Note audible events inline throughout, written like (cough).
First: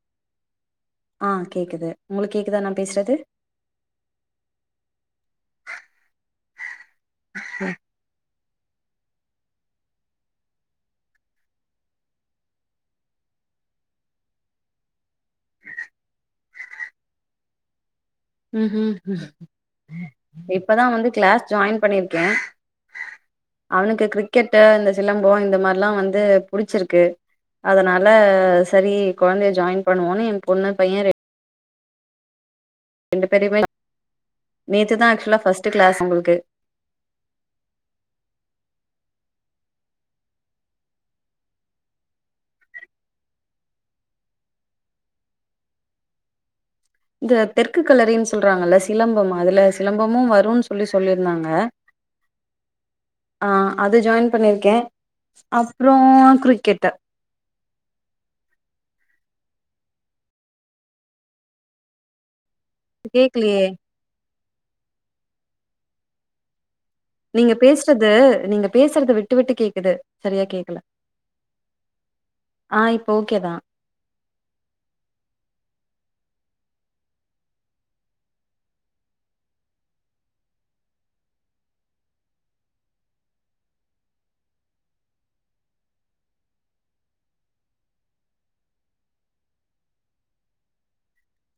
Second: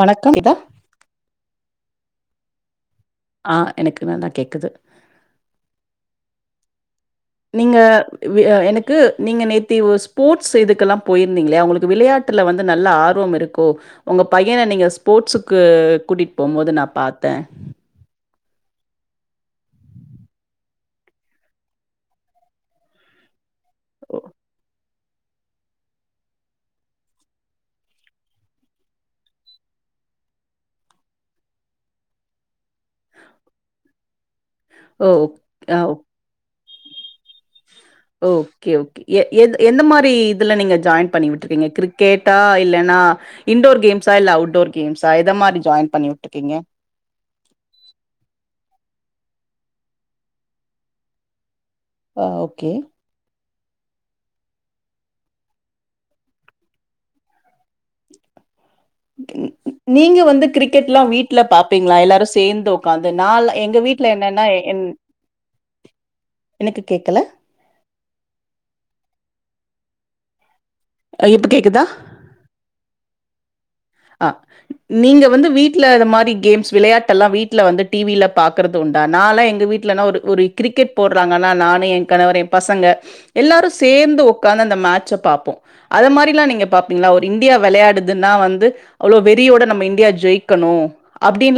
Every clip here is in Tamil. வணக்கம் இதா ஆ கேட்குது உங்களுக் கேக்குதா நா பேஸ்றது ஆ எனக் நல்லா கேக்குது நீங்க எனக்கு நீங்க நேத்தி ஸ்போர்ட்ஸ் இதுக்கெல்லா போய்ருந்தீங்லியா உங்களுக்கு விளையா ட்டுல வந்து நல்ல ஆர்வம் இருக்கோ உங்க பையன நீங்க ஸ்போர்ட்ஸுக்கு கூட்டிட் போம் போது நா பாத்தே ம் இப்பதா வந்து கிளாஸ் ஜாயின் பண்ணிருக்கே அவனுக்கு ஓ கிரிக்கெட்டு இந்த சிலம்போ இந்த மார்லா வந்து புடிச்சிருக்கு அதனால சரி கொழந்தய ஜாயின் பண்ணுவோன்னு எ பொண்ணு பைய ரெண்டு பேரையுமே நேத்து தா ஓ ஆக்சுவலா ஃபர்ஸ்ட் ஆ ஓ, கிளாஸ் உங்களுக்கு ஓகே ஓகே எ எ எந்த மாரி இதுல நீங்க ஜாயின் பண்ணி விட்ருக்கீங்க கிரிக்கெட்டா இல்லன்னா இண்டோர் கேம்ஸா இல்ல அவுட்டோர் கேம்ஸா எத மாரி ஜாயின் பண்ணி உட்ருக்கீங்க இந்த தெற்கு கலரின் சொல்றாங்கல சிலம்பம் அதுல சிலம்பமும் வரூ சொல்லி சொல்லியிருந்தாங்க ஆ ஓகே ஆ அது ஜாயின் பண்ணிருக்கே அப்றோ கிரிக்கெட்டு நீங்க வந்து கிரிக்கெட் எல்லா வீட்ல பாப்பீங்களா எல்லாரு சேந்து உக்காந்து ந கேக்கலையே எங்க வீட் என்னனா என் எனக்கு கேக்கல நீங்க பேசுறது நீங்க பேசுறது விட்டு விட்டு கேக்குது சரியா கேக்கல ஆ இப்ப கேக்குதா ஆ இப்போ ஓகே தா ஆ நீங்க வந்து வீட்ல இதுமாரி கேம்ஸ் வெளையாட்டல்லா வீட்ல வந்து டி வில பாக்கறதுண்டா நா ல எங்க வீட்லனா ஒரு ஒரு கிரிக்கெட் போட்றாங்கள நானு என் கணவர் என் பசங்க எல்லாரு சேந்து உக்காந்து அந்த மேச்ச பாப்போ அது மாரிலா நீங்க பாப்பீங்களா ஒரு இந்தியா வெளயாடுதுனா வந்து அவ்ள வெறியோட நம்ம இந்தியா ஜெயிக்கணும்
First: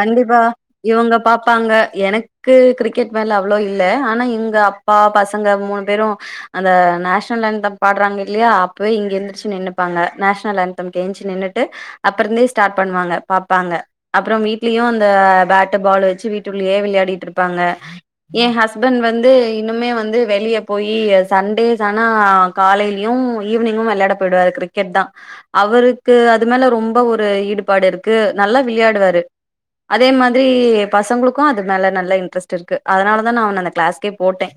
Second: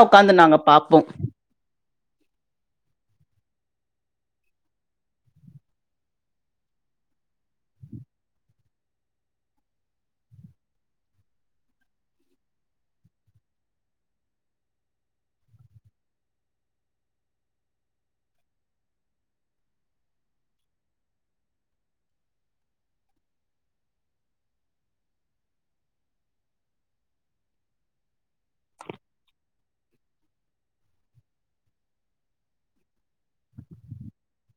கண்டிப்பா இவுங்க பாப்பாங்க எனக் க்கு கிரிக்கெட் மேல அவ்ளவு இல்ல ஆனா எங்க அப்பா பசங்க மூணு பேரு அந்த நேஷனல்லாந்தம் பாடுறாங்க இல்லயா அப்பவே இங்க எந்ரிச்சு நின்னுப்பாங்க நேஷனல் லாந்தம் எந்ரிச்சு நின்னுட்டு அப்றந்தே ஸ்டார்ட் பண்ணுவாங்க பாப்பாங்க அப்றம் வீட் வீட்லயு அந்த பேட்டு பால் வச்சு வீட்ள்ளேயே வெளையாடிட்டு இருப்பாங்க என் ஹஸ்பண்ட் வந்து இன்னுமே வந்து வெளிய போயி சண்டேஸ் ஆனா காலைல்யூ ஈவினிங்கு வெளையாட போயிடுவாரு கிரிக்கெட் தா அவுருக்கு அது மேல ரொம்ப ஒரு ஈடுபாடு இருக்கு நல்லா விளையாடுவாரு அதே மாதிரி பசங்களுக்கு அது மேல நல்லா இன்ட்ரெஸ்ட்டு இருக்கு அதனால தா நா அவன அந்த கிளாஸ்கே போட்டே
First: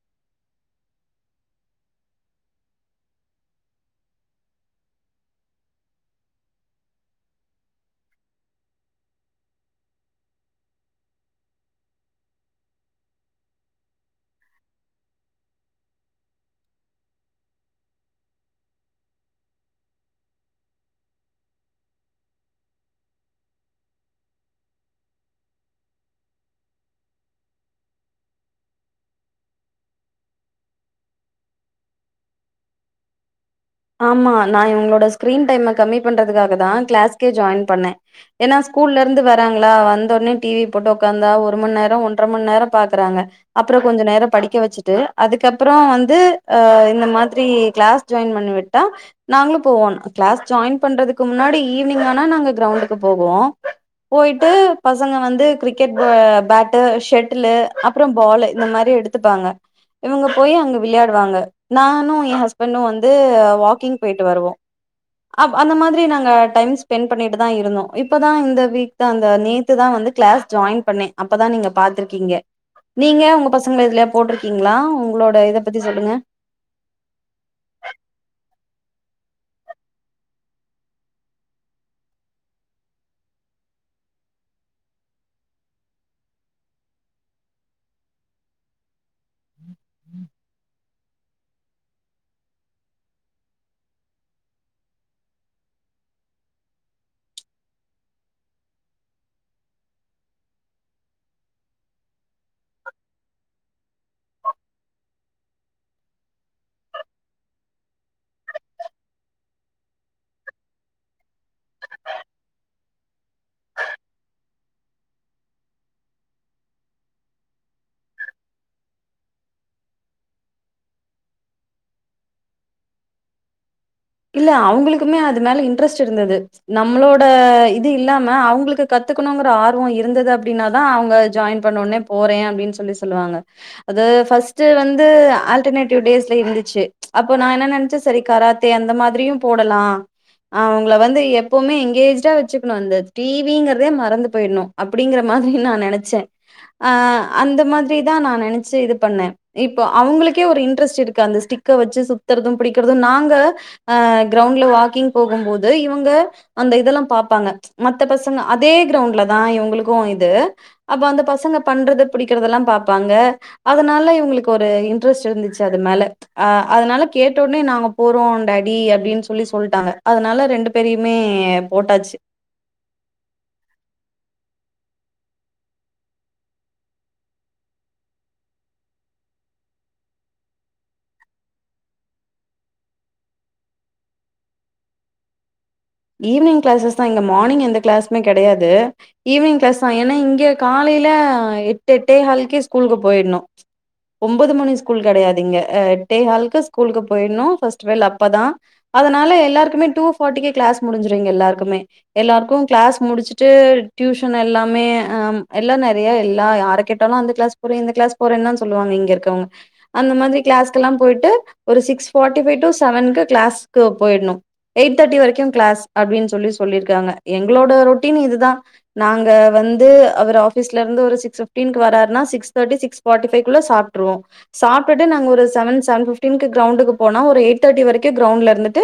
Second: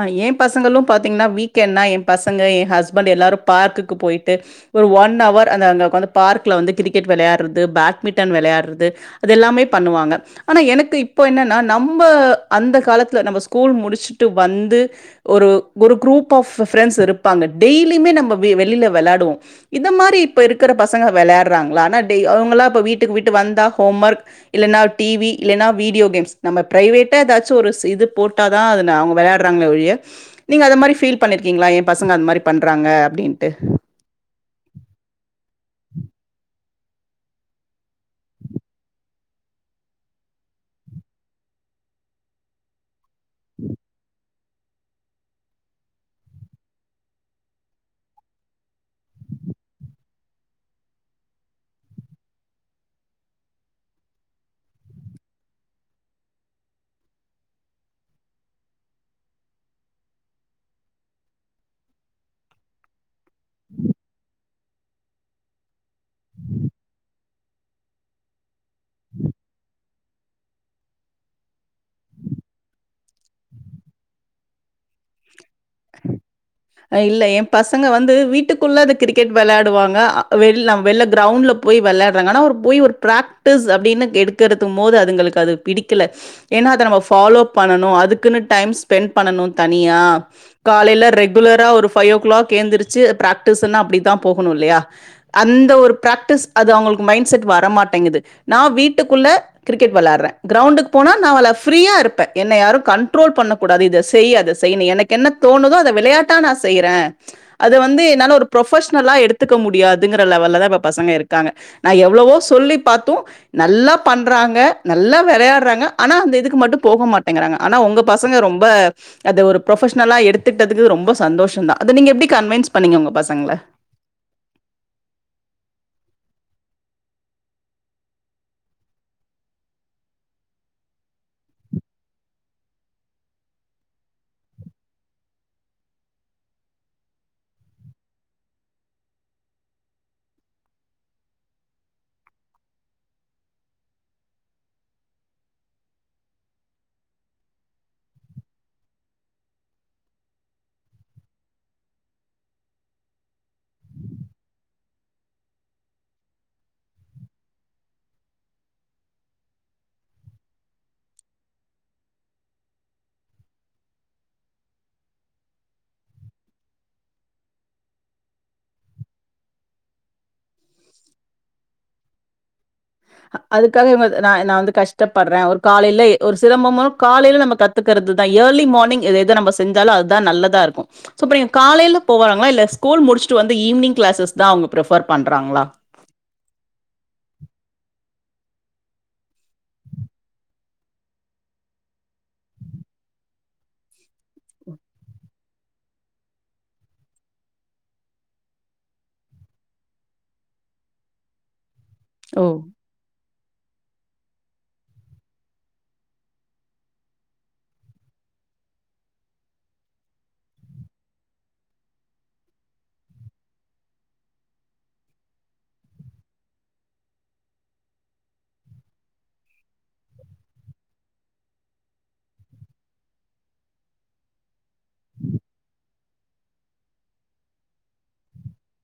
அ என் பசங்களு பாத்தீங்ன்னா வீக்கெண்ட்னா என் பசங்க என் ஹஸ்பண்ட் எல்லாரு பார்க்குக்கு போயிட்டு ஒரு ஒன் அவர் அந்த அந்த ஒக்காந்து பார்க்ல வந்து கிரிக்கெட் வெளையாட்றது பேட்மிண்டன் வெளையாட்றது அதெல்லாமே பண்ணுவாங்க ஆனா எனக்கு இப்ப என்னன்னா நம்ம அந்த காலத்துல நம்ம ஸ்கூல் முடிஸ்ட்டு வந்து ஒரு ஒரு குரூப் ஆஃப் பிரெண்ட்ஸ் இருப்பாங்க டெய்லியுமே நம்ம வெளில வேளாடுவோ இத மாரி இப்ப இருக்கிற பசங்க வேளாட்றாங்களா ஆனா டேய் அவுங்கலா இப்ப வீட்டுக்கு விட்டு வந்தா ஹோம் ஒர்க் இல்லன்னா டி வி இல்லைன்னா வீடியோ கேம்ஸ் நம்ம பிரைவேட்ட ஏதாச்சு ஒரு இது போட்டா தா அது அவு வேளயாட்றாங்களே ஒழிய நீங்க அத மாரி ஃபீல் பண்ணிருக்கீங்களா என் பசங்க அந்மாரி பண்றாங்க அப்டின்ட்டு ஆமா நா இவங்ளோட ஸ்க்ரீன் டைம்ம கம்மி பண்றதுக்காக தா கிளாஸ்கே ஜாயின் பண்ணே ஏன்னா ஸ்கூல்லேர்ந்து வராங்களா வந்த ஒன்னே டி வி போட்டு ஒக்காந்தா ஒருமணி நேரோ ஒன்ற மணி நேரோ பாக்றாங்க அப்றோ கொஞ்ச நேரோ படிக்கவேச்சுட்டு அதுக்கப்றோ வந்து அ இந்த மாத்ரி கிளாஸ் ஜாயின் பண்ணிவிட் டா நாங்ளு போவோ கிளாஸ் ஜாயின் பண்றதுக்கு முன்னாடி ஈவினிங் ஆனா நாங்க கிரௌண்டுக்கு போவோ போயிட்டு பசங்க வந்து கிரிக்கெட் ப பேட்டு ஷேட்டுலு அப்றோ பாலு இந்மாரி எடுத் த்துபாங்க இவ்ங்க போய் அங்க வெளையாடுவாங்க நானு என் ஹஸ்பண்ட்டோ வந்து வாக்கிங் போயிட்டு வருவோ அ அந்த மாத்ரி நாங்க டைம் ஸ்பெண்ட் பண்ணிட்டு தா இருந்தோ இப்பதா இந்த வீக் தா அந்த நேத்து தா வந்து கிளாஸ் ஜாயின் பண்ணே அப்பதா நீங்க பாத்திருக்கீங்க நீங்க உங்க பசங்கள எதுலய போட்ருக்கீங்களா உங்களோட இத பத்தி சொல்லுங்க இல்ல என் பசங்க வந்து வீட்டுக்குள்ள அது கிரிக்கெட் வெளயாடுவாங்க வெள்ள வெள்ள கிரௌண்ட்ல போய் வெளாட்றாங்க ஆனா ஒரு போய் ஒரு பிராக்டிஸ் அப்டின்னு எடுக்கற்து போது அதுங்களுக்கு அது பிடிக்கல ஏன்னா அத நம்ம பாலோப் பண்ணனு அதுக்குன்னு டைம் ஸ்பென் பண்ணனு தனியா காலையில ரெக் குலரா ஒரு ஃபைவ் ஓ கிளாக் எந்துர்ச்சு பிராக்டிஸூன்னா அப்டிதா போகணு இல்லயா அந்த ஒரு பிராக்டிஸ் அது அவுங்ளுக்கு மைண்ட் செட் வர மாட்டேங்கிது நா வீட்டுக்குள்ள கிரிக்கெட் வெளாற்ற கிரௌண்டுக்கு போனா நா ஃப்ரீயா இருப்ப என்ன யாரு கண்ட்ரோல் பண்ண கூடாது இத செய்ய அத செய்யுணு எனக்கு என்ன தோணுதோ அத விளையாட்டா நா செய்றே அத வந்து என்னால ஒரு ப்ரொபஷனலா எடுத்துக்க முடியாதுங்கிற லெவல்லதா இப்ப பசங்க இருக்காங்க நா எவளவோ சொல்லி பாத்து நல்லா பண்றாங்க நல்லா வெளையாட்றாங்க ஆனா அந்த இதுக்கு மட்டு போக மாட்டேங்கறாங்க ஆனா உங்க பசங்க ரொம்ப அது ஒரு ப்ரொபெஷனலா எடுத்துக்கிட்டதுக்கு ரொம்ப சந் சந்தோஷோன்தா அது நீங்க எப்டி கன்வின்ஸ் பண்ணீங்க உங்க பசங்கள இல்ல அவுங்ளுக்குமே அது மேல இன்ட்ரெஸ்ட் இர்ந்தது நம்ளோட இது இல்லாம அவுங்களுக்கு கத்துக்கணுங்ற ஆர்வோ இருந்தது அப்டின்னாதா அவுங்க ஜாய்ன் பண்ணோன்னே போறே அப்டின் சொல்லி சொல்லுவாங்க அது ஃபஸ்ட்டு வந்து ஆல்டர்னேடிவ் டேஸ்ல இருந்துச்சு அப்போ நா என்ன நெனச்சே செரி கராத் தே அந்த மாதிரியு போடலா அவ்ங்கள வந்து எப்பமே எங்கேஜ்டா வெச்சுக்கணு இந்த டிவிங்கிறதே மறந்து போயிட்ணோ அப்டிங்கிற மாத்ரி நா நெனச்சே ஆ அந்த மாதிரி தா நா நெனச்சு இது பண்ணே இப்போ அவுங்ளுக்கே ஒரு இன்ட்ரெஸ்ட் இருக்கு அந்த ஸ்டிக்க வெச்சு சுத்தற்தும் பிடிக்கற்து நாங்க அ கிரவுண்ட்ல வாக்கிங் போகும்போது இவுங்க அந்த இதெல்லா பாப்பாங்க மத்த பசங்க அதே கிரௌண்ட்லதா இவுங்களுக்கு இது அப்ப அந்த பசங்க பண்றது பிடிக்கற்தெல்லா பாப்பாங்க அதனால இவுங்களுக்கு ஒரு இன்ட்ரெஸ்ட் இருந்துச்சு அது மேல அ அதனால கேட்ட ஒன்னே நாங்க போறோ டாடி அப்டின் சொல்லி சொல்ட்டாங்க அதனால ரெண்டு பேரையுமே போட்டாச்சு அதுக்காக இவ்ங்க நா நா வந்து கஷ்டப்பட்றே ஒரு காலையில எ ஒரு சிலம்பமோ காலையில நம்ம கத் துக்கறது தா இயர்லி மார்னிங் எதெது நம்ம செஞ்சாலு அதுதா நல்லதா இருக்கு சோ ப்ப நீங்க காலையில போவாங்களா இல்ல ஸ்கூல் முடிச்சுட்டு வந்து ஈவினிங் கிளாஸஸ்தா அவங்க பிரிஃபேர் பண்றாங்ளா ஈவ்னிங் கிளாஸஸ்தா இங்க மார்னிங் எந்த கிளாஸுமே கெடையாது ஈவ்னிங் கிளாஸ்தா ஏனா இங்க காலையில எட்டு எட்டேஹாளுக்கே ஸ்கூலுக்கு போயிட்ணு ஒன்போது மணி ஸ்கூல் கெடையாதிங்க எட்ட கால்க்கு ஸ்கூலுக்கு போயிட்னு ஃபர்ஸ்ட்டு பெல் அப்பதா அதனால எல்லாருக்குமே டூ ஃபாட்டிக்கே கிளாஸ் முடிஞ்சிரு இங்க எல்லாருக்குமே எல்லாருக்கு ஓ! கிளஸ் முடிச்சிட் ட்டு டியூஷன் எல்லாமே அம் எல்லா நெறையா எல்லா யார கேட்டாலு அந்த கிளாஸ் போறே இந்த கிளாஸ் போறேன் தா சொல்லாங்க இங்க இருக்கவங்க அந்த மாதிரி கிளாஸ்கல்லா போய்ட்டு ஒரு சிக்ஸ்ஃபாட்டிஃபைவ்டு செவனுக்கு கிளாஸ்கு போயிட்ணு எயிட் தேர்ட்டி வரைக்கு கிளஸ் அப்டின் சொல்லி சொல்லிருக்காங்க எங்களோட ரொட்டீன் இதுதா நாங்க வந்து அவர் ஆஃபீஸ்லருந்து ஒரு சிக்ஸ் பிப்டீன்கு வராருன்னா சிக்ஸ் தேர்ட்டி சிக்ஸ் ஃபாட்டிஃபைக்குள்ள சாப்டுருவோ சாப்ட்டுட்டு நாங்க ஒரு செவன் செவன் பிப்டின்கு கிரௌண்டுக்கு போனா ஒரு எயிட் தேர்டி வரைக்கு கிரௌண்ட்ல இருந்துட்டு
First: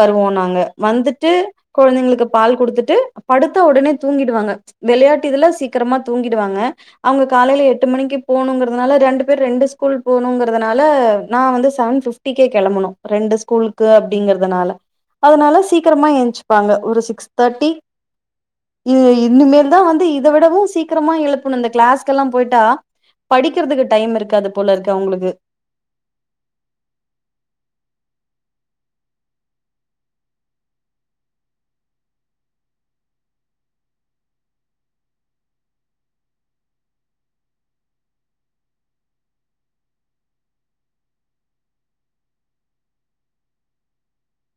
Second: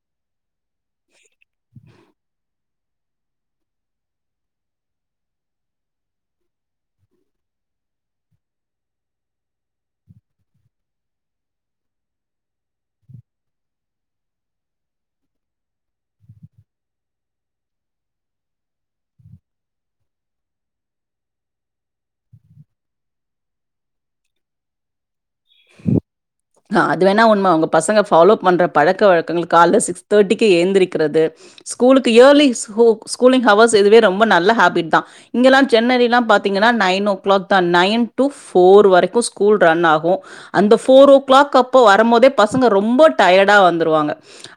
வருவோ நாங்க வந்துட்டு கொழந்தைங்குளுக்கு பால் குடுத்துட்டு படுத்தா உடனே தூங்கிடுவாங்க வெளையாட்டு இதுல சீக்கிரமா தூங்கிடுவாங்க அவங்க காலையில எட்டு மணிக்கி போணுங்கிறதுனால ரெண்டு பேர் ரெண்டு ஸ்கூல் போனுங்கிறதுனால நா வந்து செவன் பிப் டிகே கெளம்பனு ரெண்டு ஸ்கூலுக்கு அப்டிங்றதுனால அதனால சீக்கரமா எந்ச்சுப்பாங்க ஒரு சிக்ஸ் தேட்டி இது இன்னுமேல்தா வந்து இத விடவு சீக்கிரமா எழுப்பணு இந்த கிளாஸ்க்கெல்லா போயிட்டா படிக்கிறதுக்கு டைம் இருக்காது போல இருக்கு அவங்களுக்கு (unintelligible) அது வேணா உண்ம உங்க பசங்க ஃபாலோப் பண்ணுற பழக்க வழக்கங்கள் கால சிக்ஸ் தேர்ட்டிக்கு ஏந்திரிக்கிறது ஸ்கூலுக்கு ஏயர்லி ஸ் ஸ்கூலிங் ஹவர்ஸ் இதுவே ரொம்ப நல்ல ஹேபிட் தா இங்கெல்லா சென்னையல்லா பாத்தீங்கன்னா நைன் ஓ கிளாக் தா நைன் டு ஃபோர் வரைக்கு ஸ்கூல் ரன் ஆகும் அந்த ஃபோர் ஓ கிளாக் அப்ப வரும்போதே பசங்க ரொம்ப டயடா வந்துருவாங்க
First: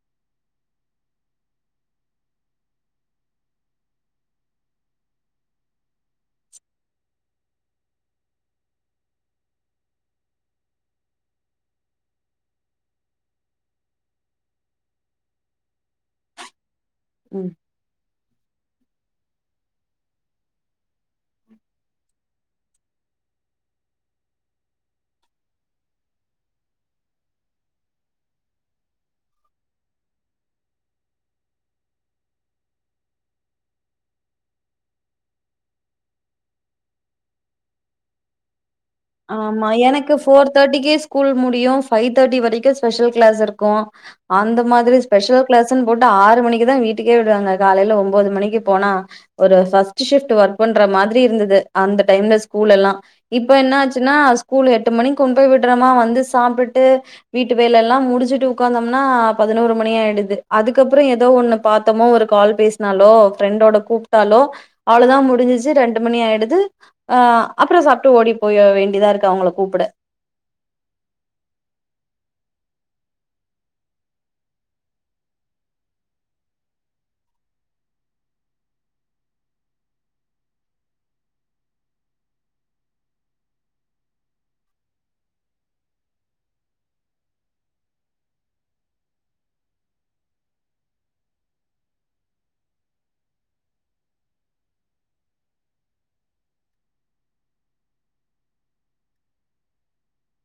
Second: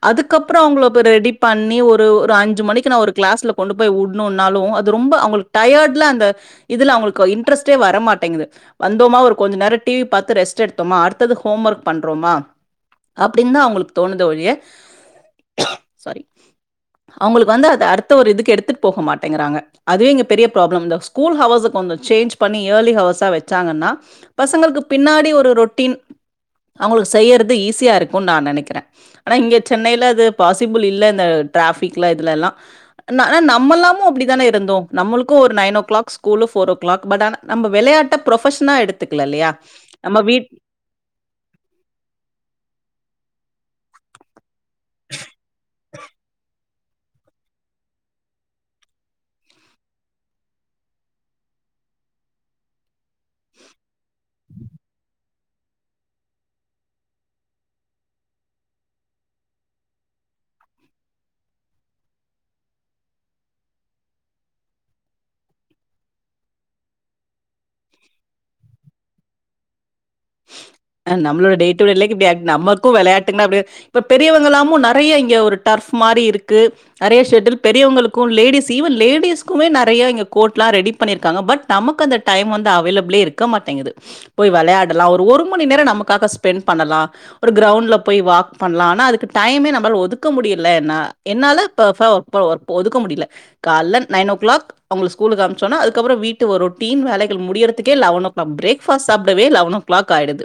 அதுக்கப்பறம் அவங்கள பா ரெடி பண்ணி ஒரு ஒரு அஞ்சு மணிக்கு நா ஒரு கிளாஸ்ல கொண்டு போய் வு னுனாலு அது ரொம்ப அவங்களுக் டயர்ட்ல அந்த இதுல அவங்களுக்கு இன்ட்ரஸ்ட்டே வர மாட்டேங்து வந்தோமா ஒரு கொஞ்சோ நேரோ டிவி பாத்த ரெஸ்ட் எடுத்தோமா அடுத்தது ஹோம்ஒர்க் பண்றோமா அப்டின்னு தா அவங்களுக்கு தோணுது ஒழிய சாரி ம் அவங்களுக்கு வந்து அத அடுத்த ஒரு இதுக்கு எடுத்துட்டு போக மாட்டேங்கிறாங்க அது இங்க பெரிய ப்ராப்ளம் இந்த ஸ்கூல் ஹவுர்ஸா கொஞ்ச சேஞ்ச் பண்ணி ஏயர்லி ஹவுர்ஸா வெச்சாங்கன்னா பசங்களுக்கு பின்னாடி ஒ ரொட்டீன் அவங்களுக்கு செய்யறது ஈஸியா இருக்குனு நா நெனைக்கிற ஆனா இங்க சென்னையில அது பாசிபிள் இல்ல இந்த டிராபிக்லா இதுல எல்லா ஆன நமல்லாமோ அப்டித்தான இருந்தோ நம்மளுக்கு ஒரு nine o'clock school four o'clock but ஆனா நம்ப வெளையாட்ட ப்ரொபஷ்னா எடுத் ஆமா எனக்கு ஃபோர் தேட்டிக்கு ஸ் கூல் முடியு பைவ் தேட்டி வரைக்கும் ஸ்பெஷல் கிளாஸ் இருக்கும் அந்த மாதிரி ஸ்பெஷல் கிளாஸ்ன் போட்டு ஆறு மணிக்கு தா வீட்டுக்கே விடுவாங்க காலையில ஒன்பது மணிக்கு போனா ஒரு ஃபஸ்ட் ஷிப்ட் ஒர்க் பண்ற மாதிரி இருந்தது அந்த டைம்ல ஸ்கூல் எல்லா இப்ப என்னாச் சின்னா ஸ்கூல் எட்டு மணிக்கு கொண் போய் விடுறோமா வந்து சாப்ட்டுட்டு வீட்டு வேலல்லா முடிச்சுட்டு உட்காந்தோம்னா பதினோரு மணி ஆயிடுது அதுக்கப்புறோ ஏதோ ஒண்ணு பாத்தமோ ஒரு கால் பேசினாலோ ஃப்ரெண்டோட கூப்ட்டாலோ அவ்ளதா முடிஞ்சிச்சு ரெண்டு மணி ஆயிடுது அஹ் அப்றோ சாப்ட்டு ஓடி போய் வேண் இப்டிதாருக்கு அவங்கள கூப்ட நம்மளோ டே டு லே இப்டி ஆ நமக்கு விளையாட்டுன்னா அப்டியே இப்ப பெரியவங்கல்லாமு நெறைய இங்க ஒரு டர்ஃப் மாரி இருக்கு நெறைய ஷட்டில் பெரியவங்களுக்கும் லேடிஸ் ஈவன் லேடிஸ்குமே நெறைய இங்க கோட்லா ரெடி பண்ணியிருக்காங்க பட் நமக்கு அந்த டைம் வந்து அவைலபிளே இருக்க மாட்டேங்குது போய் வெளையா எல்லா ஒரு ஒரு மணி நேரோ நமக்காக ஸ்பெண்ட் பண்ணலா ஒரு கௌரவுண்ட்ல போய் வாக் பண்லா ஆனா அதுக்கு டைமே நம்மளால ஒதுக்க முடியல என்னால (unintelligible) ஒதுக்க முடியல கால்ல நைன் ஓ கிளாக் அவங்கள ஸ்கூலுக்கு அம்சோனா அதுக்கப்புறோ வீட்டு வரோ ரொட்டின் வேலைகள் முடியறதுக்கே eleven o'clock breakfast சாப்படவே லவன் ஓ கிளாக் ஆயிடுது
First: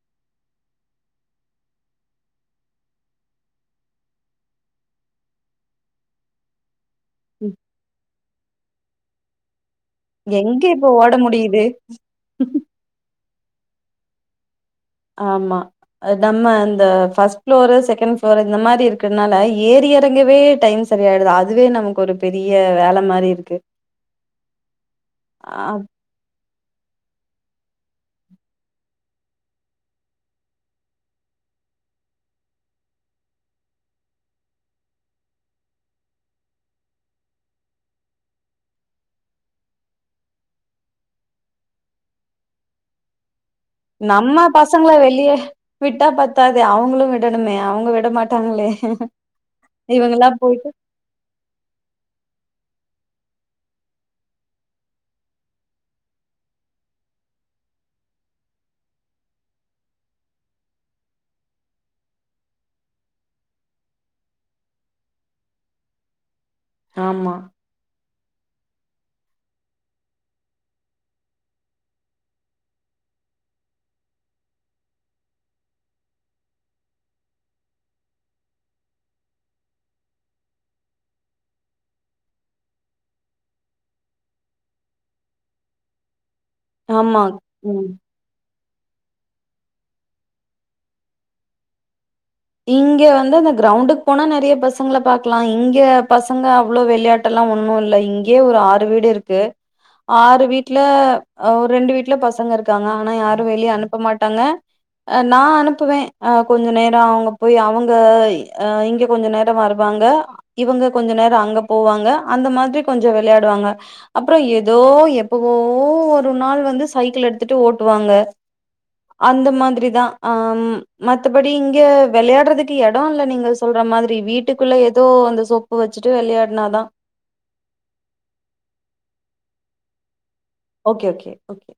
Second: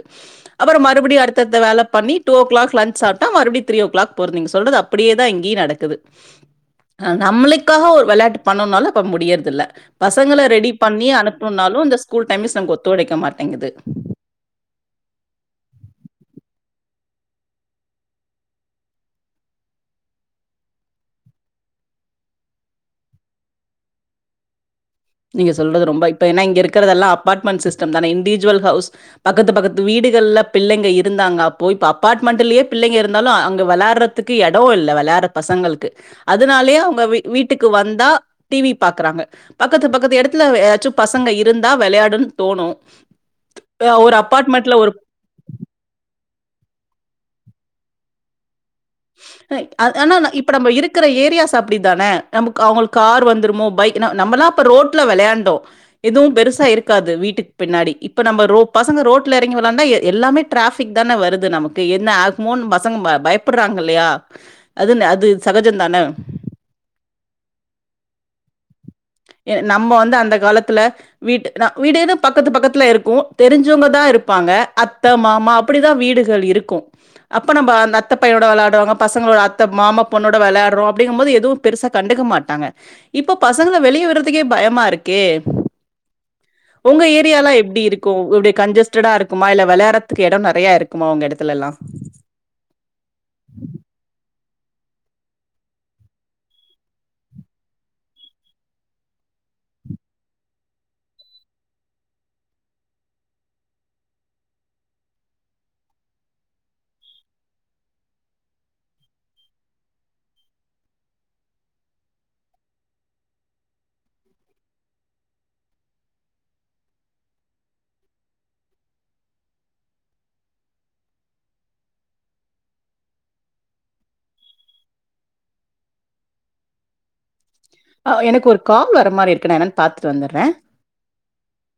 அப்றோ மறுபடி அடுத்த அடுத்த வேல பண்ணி டூ ஓ கிளாக் லஞ்ச் சாப்ட்டா மறுபடி த்ரி ஓ கிளாக் போற நீங்க சொல்றதா அப்டியேதா இங்கேயு நடக்குது அ ம். நம்மளுக்காக ஒரு வெளையாட்டு பண்ணணுனாலு அப்ப முடியறது இல்ல பசங்கள எங்க ரெடி இப்போ பண்ணி ஓட முடியுது அனுப்புனாலு அந்த ஸ்கூல் டைம்ஸ் நமக்கு ஒத்து ஒழைக்க மாட்டேங்குது ஆமா நம்ம அந்த ஃபர்ஸ்ட் ஃபளோர் செகண்ட் ஃபளோர் இந்த மாரி இருக்குறனால ஏறி இரங்கவே டைம்ஸ் செரியாயிடுது அதுவே நமக்கு ஒரு பெரிய வேல மாரி இருக்கு நீங்க ஆ சொல்றது ரொம்ப இப்ப ஏன இங்க இருக்கதெல்ல அப்பார்ட்மெண்ட் சிஸ்டம் தான இண்டிவிஜ்வல் ஹவுஸ் பக்கத்து பக்கத்து வீடுகல பிள்ளைங்க இருந்தாங்க அப்போ இப்ப அப்பார்ட்மெண்ட்லயே பிள்ங்க இருந்தாலு அங்க வெளாடுற த்துக்கு எடோ இல்ல வெளையாற பசங்களுக்கு அதனாலேயே அவுங்க வீ வீட்டுக்கு வந்தா டி வி பாக்குறாங்க பக்கத்து பக்கத்து எடத்துல ஏதாச்சு பசங்க இருந்தா விளையாடுன்னு தோணு நம்ம பசங்கள வெளியே விட்டா பத்தாதே அவுங்களு விடணுமே அவுங்க விட மாட்டாங்களே அ ஆனா நா இவங்கல்லா இப்ப போயிட்டு நம்ம இருக் இருக்குற ஏரியாஸ் அப்டித்தான நமக்கு அவுங்களுக்கு கார் வந்துருமோ பைக் ந நம்பல்லா அப்ப ரோட்ல விளையாண்டோ எதுவு பெருசா இருக்காது வீட்டுக்கு பின்னாடி இப்ப நம்ம ரோ பசங்க ரோட்ல எறங்கி விளாண்டா எ எல்லாமே டிராஃபிக் தான வருது நமக்கு என்ன ஆகுமோணு பசங்க ப பய கூப்ட்றாங்க இல்லையா அது அது சகஜோ தான ஆமா எ நம்ப வந்து அந்த காலத்துல வீட்டு நா வீடுனு பக்கத்து பக்கத்துல இருக்கோ தெரிஞ்சவங்க தா இருப்பாங்க அத்த மாமா அப் டிதா வீடுகள் இருக்கு அப்ப நம்ப நச் அத்த பையனோட விளையாட்ரவங்க பசங்க அத்த மாமா பொண்ணோட விளையாட்றோ அப்டிங்கு போது எதுவு பெருசா கண்டுக்க மாட்டாங்க இப்போ பசங்கள வெளிய விட்றதுக்கே பயமா இருக்கே உங்க ஆமா ஏரியாலா எப்டி ம் இருக்கு இப்டி கஞ்சஸ் இருக்குமா இல்ல வெளயாட்றதுக்கு எடோ நெறைய இருக்குமா உங்க எடத்துல இங்க வந்து அந்த கிரௌண்டுக் போனா நெறைய பஸ் ங்கள பாக்லா இங்க பசங்க அவ்ளோ வெளையாட்டல்லா ஒண்ணு இல்ல இங்கே ஒரு ஆறு வீடுருக்கு ஆறு வீட்ல ஒரு ஆ ரெண்டு வீட்ல பசங்க இருக்காங்க ஆனா யாரு வெளியே அனுப்ப மாட்டாங்க ஆ நா அனுப்புவே ஆ கொஞ்ச நேரோ அவ்ங் போய் அவுங்க ஆ இங்க கொஞ்ச நெரோ வருவாங்க இவங்க கொஞ்ச நேரோ அங்க போவாங்க அந்த மாதிரி கொஞ்ச விளையாடுவாங்க அ ஏதோ எப்பவோ ஒரு நாள் வந்து சைக்கிள் எடுத்துட்டு ஓட்டுவாங்க அந்த மாதிரி தா ஆ மத்தபடி இங்க வெளையாட்றதுக்கு எடோ இல்ல நீங்க சொல்ற மாதிரி வீட்டுக்குள்ள ஏதோ அந்த சொப்பு வச்சுட்டு வெளையாட்னாதா ஆ எனக்கு ஒரு கால் வர மாரி இருக்கு நா என்னன்னு பாத்துட்டு வந்துட்றே ஓகே ஓகே ஓகே